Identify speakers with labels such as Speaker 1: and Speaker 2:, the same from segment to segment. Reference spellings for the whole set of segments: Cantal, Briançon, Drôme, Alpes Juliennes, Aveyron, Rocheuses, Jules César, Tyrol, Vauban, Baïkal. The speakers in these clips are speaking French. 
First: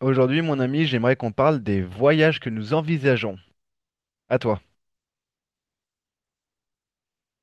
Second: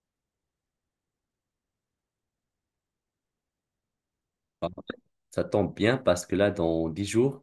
Speaker 1: Aujourd'hui, mon ami, j'aimerais qu'on parle des voyages que nous envisageons. À toi.
Speaker 2: Ah, ça tombe bien parce que là, dans 10 jours,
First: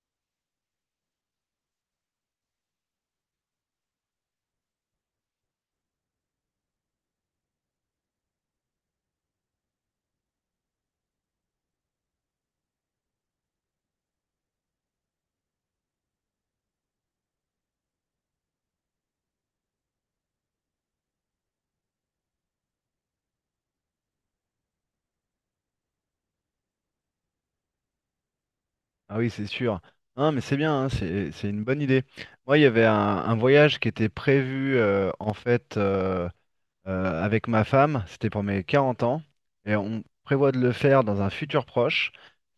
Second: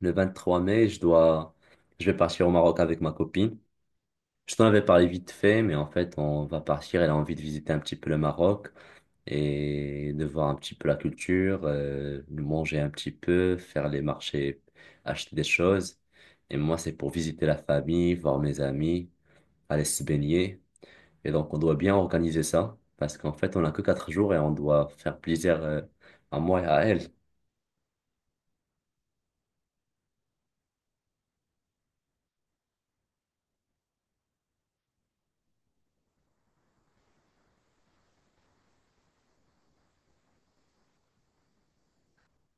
Speaker 2: le 23 mai, je vais partir au Maroc avec ma copine. Je t'en avais parlé vite fait, mais en fait, on va partir. Elle a envie de visiter un petit peu le Maroc et de voir un petit peu la culture, de manger un petit peu, faire les marchés, acheter des choses. Et moi, c'est pour visiter la famille, voir mes amis, aller se baigner. Et donc, on doit bien organiser ça parce qu'en fait, on n'a que 4 jours et on doit faire plaisir, à moi et à elle.
Speaker 1: Ah oui, c'est sûr. Non, mais c'est bien, hein, c'est une bonne idée. Moi, il y avait un voyage qui était prévu en fait avec ma femme. C'était pour mes 40 ans et on prévoit de le faire dans un futur proche.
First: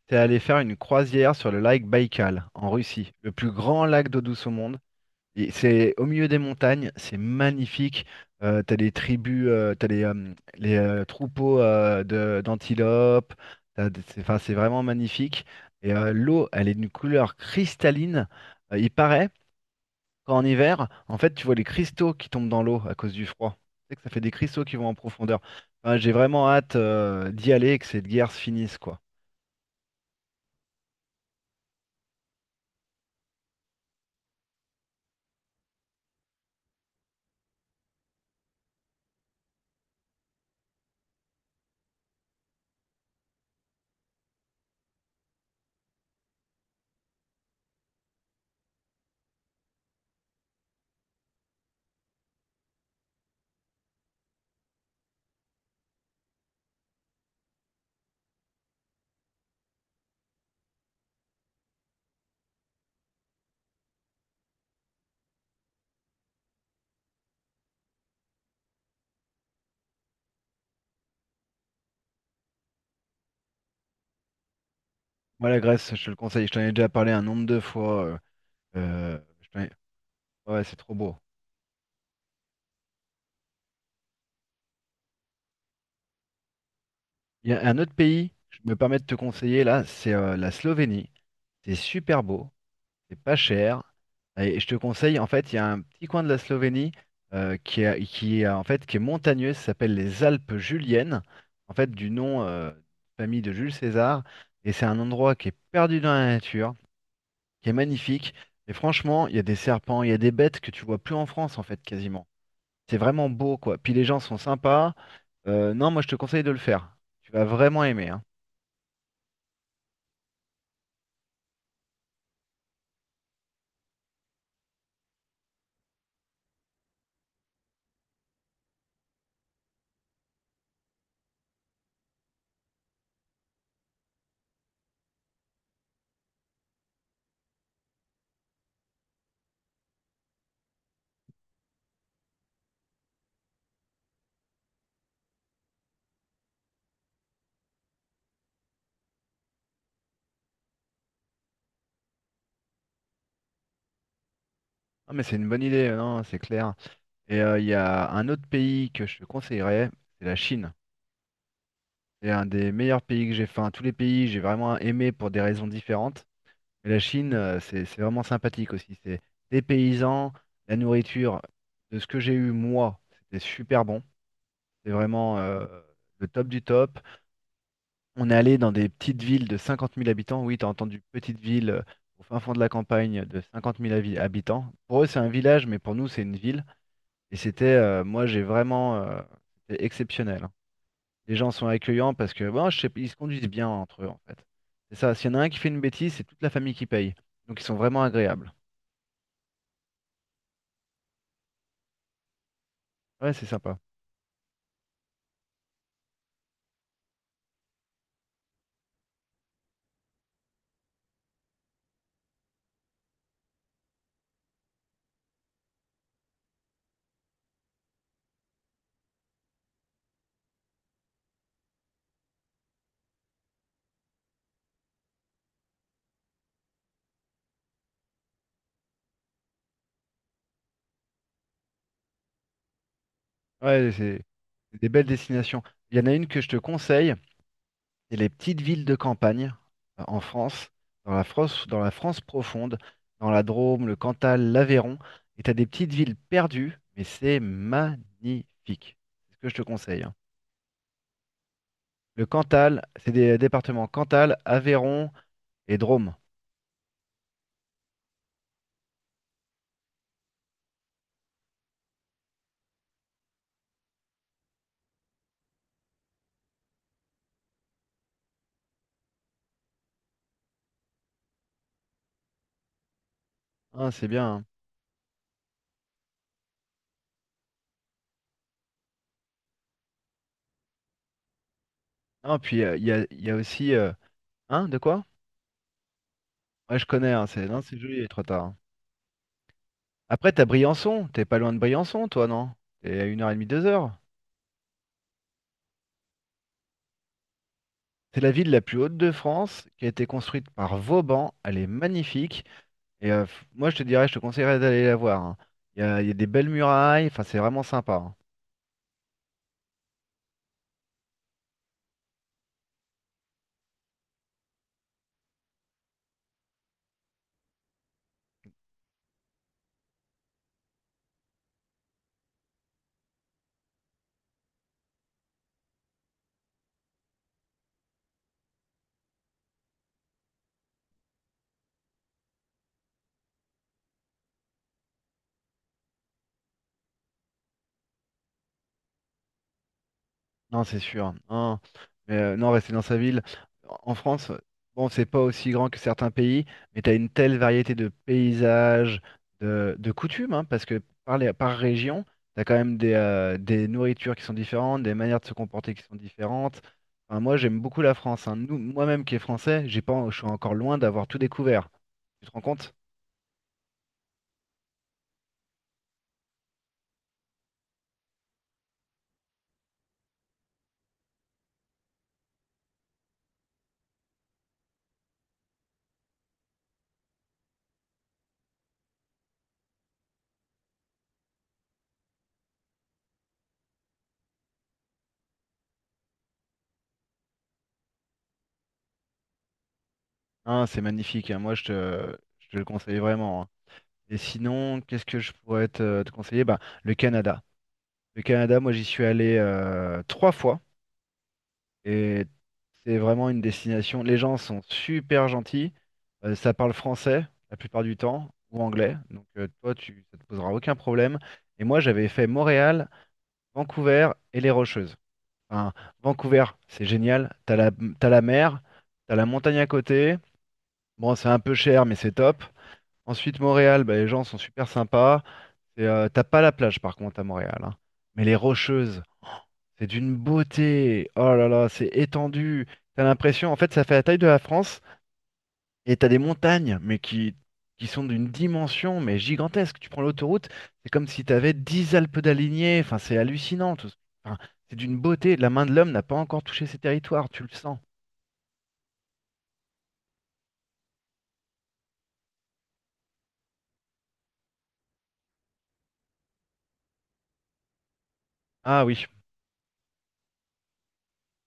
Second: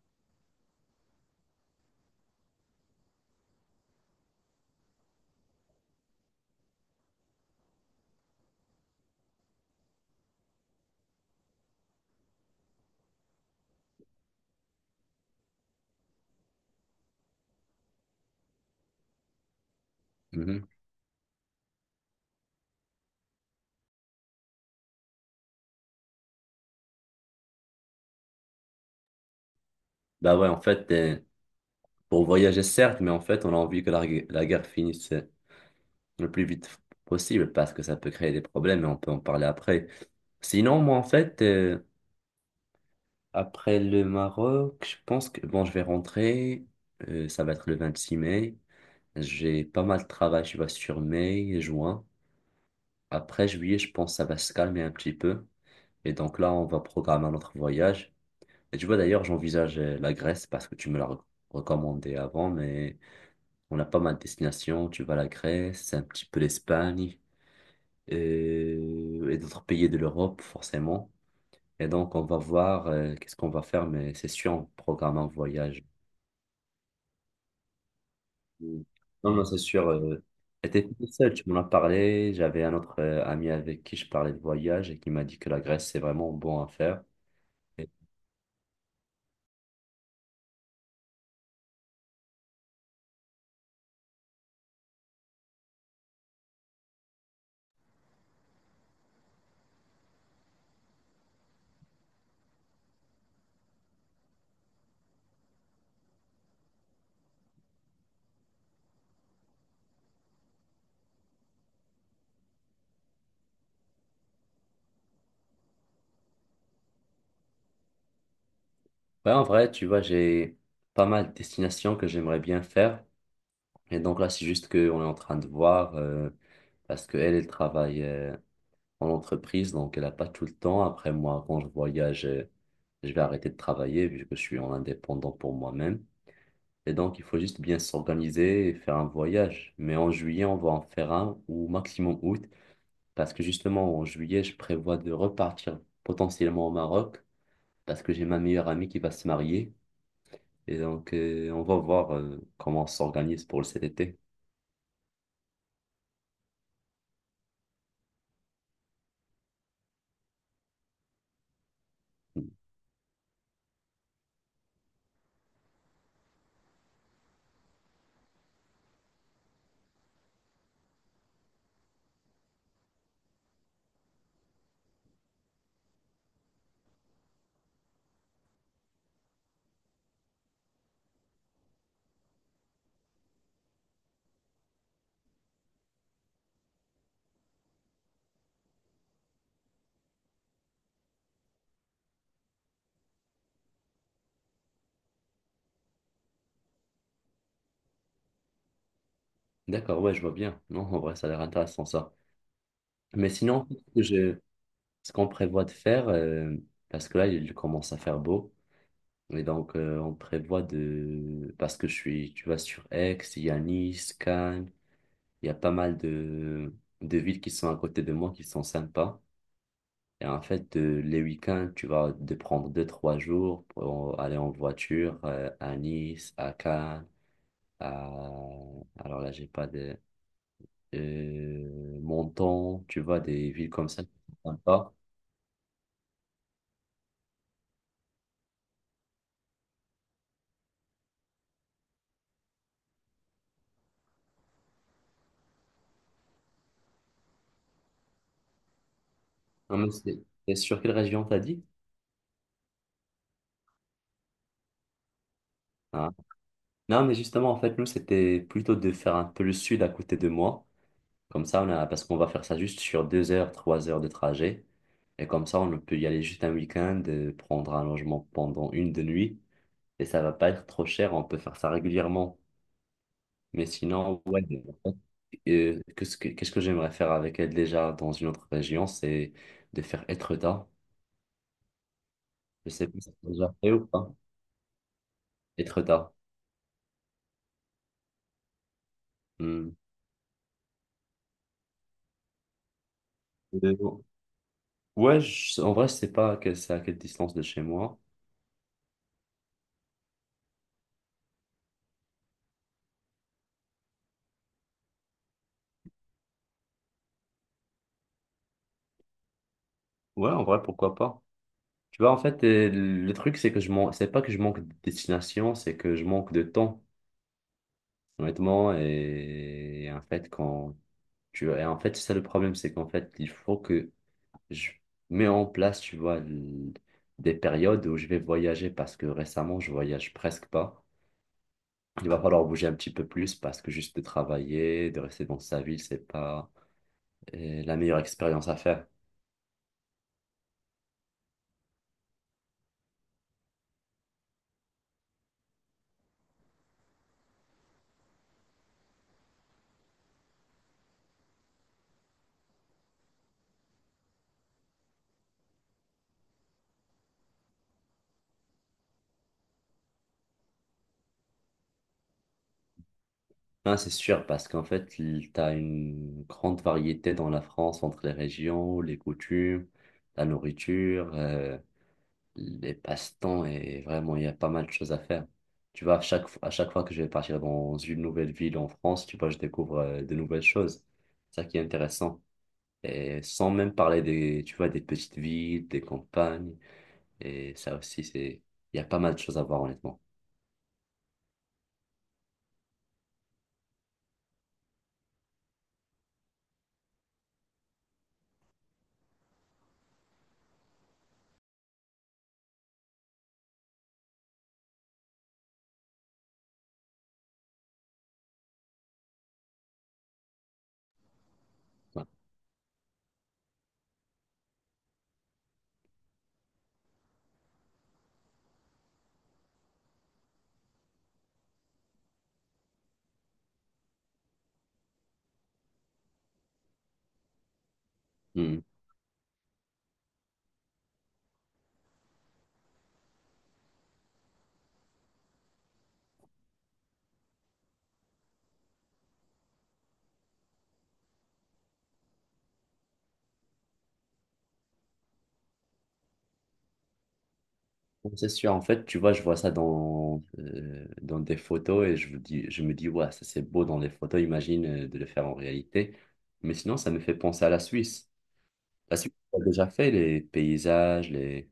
Speaker 1: C'est aller faire une croisière sur le lac Baïkal en Russie, le plus grand lac d'eau douce au monde. Et c'est au milieu des montagnes, c'est magnifique. T'as les tribus, t'as les troupeaux d'antilopes. C'est, enfin, c'est vraiment magnifique. Et l'eau, elle est d'une couleur cristalline. Il paraît qu'en
Speaker 2: Mhm.
Speaker 1: hiver, en fait, tu vois les cristaux qui tombent dans l'eau à cause du froid. Tu sais que ça fait des cristaux qui vont en profondeur. Enfin, j'ai vraiment hâte d'y aller et que cette guerre se finisse, quoi.
Speaker 2: Bah ouais, en fait, pour voyager, certes, mais en fait, on a envie que la guerre finisse le plus vite possible parce que ça peut créer des problèmes et on peut en parler après. Sinon, moi, en fait, après le Maroc, je pense que, bon, je vais rentrer, ça va être le 26 mai. J'ai pas mal de travail, je vois, sur mai et juin. Après juillet, je pense que ça va se calmer un petit peu. Et donc là, on va programmer notre voyage. Et tu vois, d'ailleurs, j'envisage la Grèce parce que tu me l'as recommandé avant, mais... On a pas mal de destinations. Tu vas à la Grèce, un petit peu l'Espagne et d'autres pays de l'Europe, forcément. Et donc, on va voir qu'est-ce qu'on va faire, mais c'est sûr, on programme un
Speaker 1: Moi, la
Speaker 2: voyage.
Speaker 1: Grèce, je te le conseille. Je t'en ai déjà parlé un nombre de fois.
Speaker 2: Mm.
Speaker 1: Euh,
Speaker 2: Non, non,
Speaker 1: je
Speaker 2: c'est
Speaker 1: t'en ai-
Speaker 2: sûr.
Speaker 1: Ouais, c'est
Speaker 2: J'étais
Speaker 1: trop
Speaker 2: tout
Speaker 1: beau.
Speaker 2: seul, tu m'en as parlé. J'avais un autre ami avec qui je parlais de voyage et qui m'a dit que la Grèce, c'est vraiment bon à faire.
Speaker 1: Il y a un
Speaker 2: Et-
Speaker 1: autre pays, je me permets de te conseiller là, c'est la Slovénie. C'est super beau, c'est pas cher. Et je te conseille, en fait, il y a un petit coin de la Slovénie qui est, qui est montagneux, ça s'appelle les Alpes Juliennes, en fait, du nom de famille de Jules César. Et c'est un endroit qui est perdu dans la nature, qui est magnifique. Et franchement, il y a des serpents, il y a des bêtes que tu vois plus en France, en fait, quasiment. C'est vraiment beau, quoi. Puis les gens sont sympas. Non, moi, je te conseille de le faire. Tu vas vraiment aimer, hein.
Speaker 2: ouais, en vrai, tu vois, j'ai pas mal de destinations que j'aimerais bien faire. Et donc là, c'est juste qu'on est en train de voir parce qu'elle, elle travaille en entreprise, donc elle n'a pas tout le temps. Après moi, quand je voyage, je vais arrêter de travailler vu que je suis en indépendant pour moi-même. Et donc, il faut juste bien s'organiser et faire un voyage. Mais en juillet, on va en faire un ou maximum août, parce que justement, en juillet, je prévois de repartir potentiellement au Maroc, parce que j'ai ma meilleure amie qui va se marier. Et donc, on va voir comment on s'organise pour cet été.
Speaker 1: Ah, mais c'est une bonne idée, non, c'est clair. Et il y a un autre pays que je te conseillerais, c'est la Chine. C'est un des meilleurs pays que j'ai fait. Enfin, tous les pays, j'ai vraiment aimé pour des raisons différentes. Mais la Chine, c'est vraiment sympathique aussi. C'est des paysans, la nourriture, de ce que j'ai eu moi, c'était super bon. C'est vraiment le top du top. On est allé dans des petites villes de 50 000 habitants. Oui, t'as entendu petite ville au fin fond de la campagne de 50 000 habitants. Pour eux, c'est un village, mais pour nous, c'est une ville. Et c'était, c'était exceptionnel, hein. Les gens sont accueillants parce que, bon, je sais, ils se conduisent bien entre eux, en fait. C'est ça. S'il y en a un qui fait une bêtise, c'est toute la famille qui paye. Donc, ils sont vraiment agréables.
Speaker 2: D'accord, ouais, je vois bien. Non, en vrai, ça a l'air intéressant ça. Mais
Speaker 1: Ouais, c'est
Speaker 2: sinon,
Speaker 1: sympa.
Speaker 2: je, ce qu'on prévoit de faire, parce que là, il commence à faire beau. Et donc, on prévoit de... Parce que je suis, tu vois, sur Aix, il y a Nice, Cannes, il y a pas mal de villes qui sont à côté de moi, qui sont sympas. Et en fait, les week-ends, tu vas de prendre deux, trois jours pour aller en voiture à Nice, à Cannes, à... Alors là, j'ai pas de... Menton, tu vois, des villes comme
Speaker 1: Ouais,
Speaker 2: ça qui
Speaker 1: c'est
Speaker 2: sont
Speaker 1: c'est des
Speaker 2: sympas.
Speaker 1: belles destinations. Il y en a une que je te conseille, c'est les petites villes de campagne en France, dans la France profonde, dans la Drôme, le Cantal, l'Aveyron. Et tu as des petites villes perdues, mais c'est magnifique. C'est ce que je te
Speaker 2: Non, mais
Speaker 1: conseille, hein.
Speaker 2: c'est sur quelle région t'as dit?
Speaker 1: Le Cantal, c'est des départements Cantal, Aveyron et Drôme.
Speaker 2: Hein? Non, mais justement, en fait, nous, c'était plutôt de faire un peu le sud à côté de moi. Comme ça, on a, parce qu'on va faire ça juste sur deux heures, trois heures de trajet. Et comme ça, on peut y aller juste un week-end, prendre un logement pendant une de nuit. Et ça va pas être trop cher, on peut faire ça régulièrement. Mais
Speaker 1: Hein, c'est
Speaker 2: sinon,
Speaker 1: bien,
Speaker 2: ouais,
Speaker 1: hein.
Speaker 2: en fait, qu'est-ce que j'aimerais faire avec elle déjà dans une autre région, c'est de faire Etretat.
Speaker 1: Non, puis
Speaker 2: Je sais pas si
Speaker 1: il y
Speaker 2: c'est
Speaker 1: a
Speaker 2: déjà fait
Speaker 1: aussi.
Speaker 2: ou pas.
Speaker 1: Hein, de quoi?
Speaker 2: Etretat.
Speaker 1: Ouais, je connais, hein, c'est non, c'est joli, les tard, hein.
Speaker 2: Hmm.
Speaker 1: Après, t'as Briançon, t'es pas loin de Briançon, toi, non? T'es à une heure et demie, deux heures.
Speaker 2: Euh, ouais, en vrai, je sais pas que c'est à quelle distance de chez moi.
Speaker 1: C'est la ville la plus haute de France, qui a été construite par Vauban. Elle est magnifique. Et moi, je te conseillerais d'aller la voir, hein. Il y a des belles murailles, enfin, c'est vraiment sympa, hein.
Speaker 2: Ouais, en vrai, pourquoi pas. Tu vois, en fait, le truc, c'est que je manque, c'est pas que je manque de destination, c'est que je manque de temps, honnêtement. Et en fait, quand tu et en fait, c'est ça le problème, c'est qu'en fait, il faut que je mets en place, tu vois, des périodes où je vais voyager parce que récemment, je voyage presque pas. Il va falloir bouger un petit peu plus parce que juste de travailler, de rester dans sa ville, c'est pas la meilleure expérience à faire.
Speaker 1: Non, c'est sûr. Non, mais non, rester dans sa ville. En France, bon, c'est pas aussi grand que certains pays, mais tu as une telle variété de paysages, de coutumes, hein, parce que par région, tu as quand même des nourritures qui sont différentes, des manières de se comporter qui sont différentes. Enfin, moi, j'aime beaucoup la France, hein. Nous, moi-même qui est français, j'ai pas, je suis encore loin d'avoir tout découvert. Tu te rends compte?
Speaker 2: Ah, c'est sûr, parce qu'en fait, tu as une grande variété dans la France entre les régions, les coutumes, la nourriture, les passe-temps, et vraiment, il y a pas mal de choses à faire. Tu vois, à chaque fois que je vais partir dans une nouvelle ville en France, tu vois, je découvre de nouvelles choses. C'est ça qui est intéressant. Et sans même parler des, tu vois, des petites villes, des campagnes, et ça aussi, c'est, il y a pas mal de choses à voir, honnêtement.
Speaker 1: Hein, c'est magnifique, hein. Moi, je te le conseille vraiment, hein. Et sinon, qu'est-ce que je pourrais te conseiller? Bah, le Canada. Le Canada, moi j'y suis allé trois fois et c'est vraiment une destination. Les gens sont super gentils, ça parle français la plupart du temps ou anglais, donc ça te posera aucun problème. Et moi
Speaker 2: Ouais.
Speaker 1: j'avais fait Montréal, Vancouver et les Rocheuses. Enfin, Vancouver, c'est génial, t'as la mer, t'as la montagne à côté. Bon, c'est un peu cher mais c'est top. Ensuite Montréal, bah, les gens sont super sympas. Et, t'as pas la plage par contre à Montréal, hein. Mais les
Speaker 2: Hmm.
Speaker 1: Rocheuses. C'est d'une beauté. Oh là là, c'est étendu. T'as l'impression, en fait, ça fait la taille de la France et t'as des montagnes, qui sont d'une dimension mais gigantesque. Tu prends l'autoroute, c'est comme si t'avais 10 Alpes d'alignées. Enfin, c'est hallucinant. enfin, c'est d'une beauté. La main de l'homme n'a pas encore touché ces territoires, tu le sens.
Speaker 2: Bon, c'est sûr, en fait, tu vois, je vois ça dans, dans des photos et je vous dis, je me dis, ouais, ça c'est beau dans les photos, imagine de le faire en réalité. Mais sinon, ça me fait penser à la Suisse.
Speaker 1: Ah
Speaker 2: La
Speaker 1: oui.
Speaker 2: Suisse, on a déjà fait les paysages, les...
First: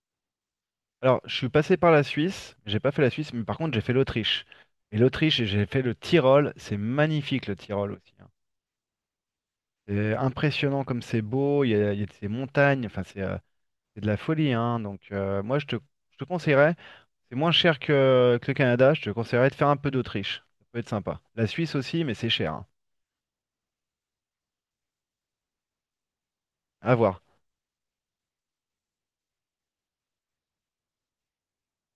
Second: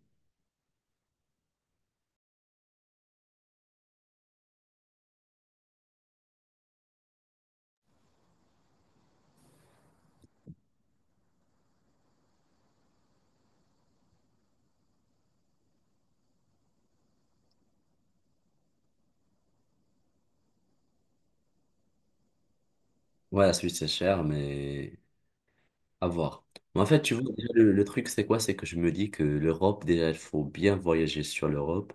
Speaker 1: Alors, je suis passé par la Suisse. J'ai pas fait la Suisse, mais par contre, j'ai fait l'Autriche. Et l'Autriche, j'ai fait le Tyrol. C'est magnifique, le Tyrol aussi, hein. C'est impressionnant comme c'est beau. Il y a de ces montagnes. Enfin, c'est de la folie, hein. Donc moi, je te conseillerais, c'est moins cher que le Canada, je te conseillerais de faire un peu d'Autriche. Ça peut être sympa. La Suisse aussi, mais c'est cher, hein.
Speaker 2: Ouais, la Suisse, c'est cher, mais à voir. Mais en
Speaker 1: À
Speaker 2: fait, tu
Speaker 1: voir.
Speaker 2: vois, déjà, le truc, c'est quoi? C'est que je me dis que l'Europe, déjà, il faut bien voyager sur l'Europe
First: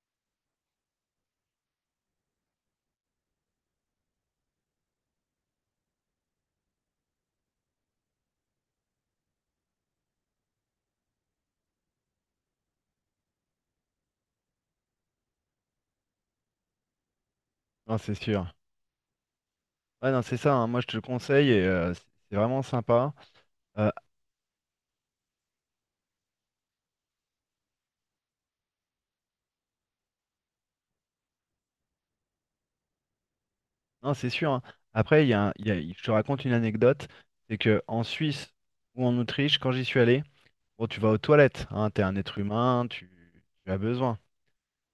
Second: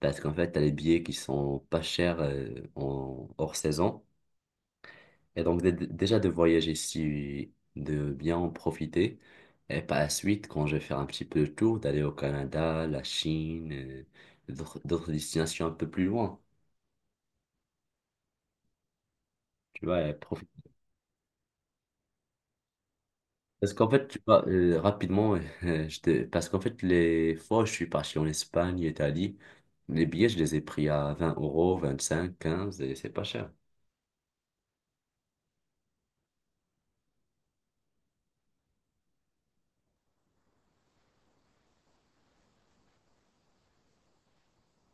Speaker 2: parce qu'en fait, t'as les billets qui sont pas chers, en, hors saison. Et donc, déjà de voyager si de bien en profiter. Et par la suite, quand je vais faire un petit peu le tour, d'aller au Canada, la Chine, d'autres destinations un peu plus loin.
Speaker 1: Non, c'est sûr.
Speaker 2: Tu vois, et
Speaker 1: Ouais, non, c'est
Speaker 2: profiter.
Speaker 1: ça, hein. Moi, je te le conseille et c'est vraiment sympa.
Speaker 2: Parce qu'en
Speaker 1: Euh,
Speaker 2: fait, tu vois, rapidement, parce qu'en fait, les fois où je suis parti en Espagne, Italie, les billets, je les ai pris à 20 euros, 25, 15, et c'est pas cher.
Speaker 1: non, c'est sûr, hein. Après, je te raconte une anecdote, c'est que en Suisse ou en Autriche, quand j'y suis allé, bon, tu vas aux toilettes, hein. T'es un être humain, tu as besoin.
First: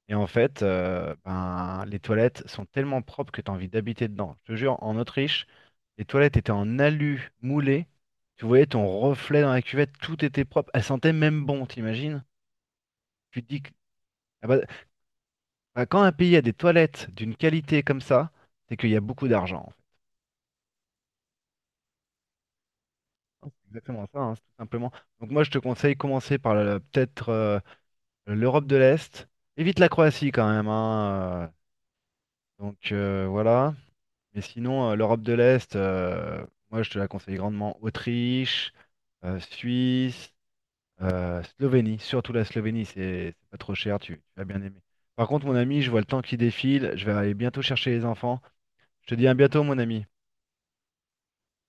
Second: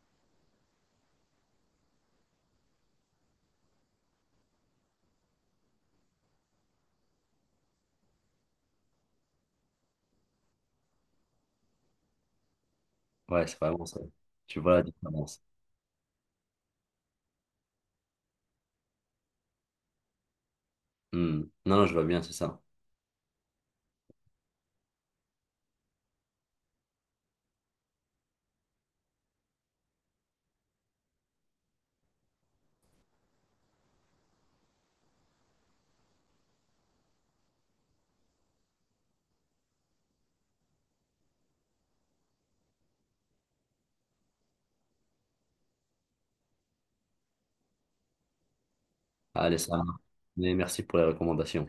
Speaker 1: Et en fait, ben, les toilettes sont tellement propres que tu as envie d'habiter dedans. Je te jure, en Autriche, les toilettes étaient en alu moulé. Tu voyais ton reflet dans la cuvette, tout était propre. Elle sentait même bon, t'imagines? Tu
Speaker 2: Ouais,
Speaker 1: te
Speaker 2: c'est
Speaker 1: dis que
Speaker 2: vraiment ça.
Speaker 1: ah bah,
Speaker 2: Tu vois la différence.
Speaker 1: quand un pays a des toilettes d'une qualité comme ça, c'est qu'il y a beaucoup d'argent, en fait.
Speaker 2: Hmm. Non, non, je vois bien, c'est ça.
Speaker 1: C'est exactement ça, hein, c'est tout simplement. Donc moi, je te conseille commencer par peut-être l'Europe de l'Est. Évite la Croatie quand même, hein, donc voilà. Mais sinon, l'Europe de l'Est, moi, je te la conseille grandement. Autriche, Suisse. Slovénie, surtout la Slovénie, c'est pas trop cher, tu vas bien aimer. Par contre, mon ami, je vois le temps qui défile, je vais aller bientôt chercher les enfants. Je te dis à
Speaker 2: Allez,
Speaker 1: bientôt,
Speaker 2: ça
Speaker 1: mon
Speaker 2: marche.
Speaker 1: ami.
Speaker 2: Mais merci pour les recommandations.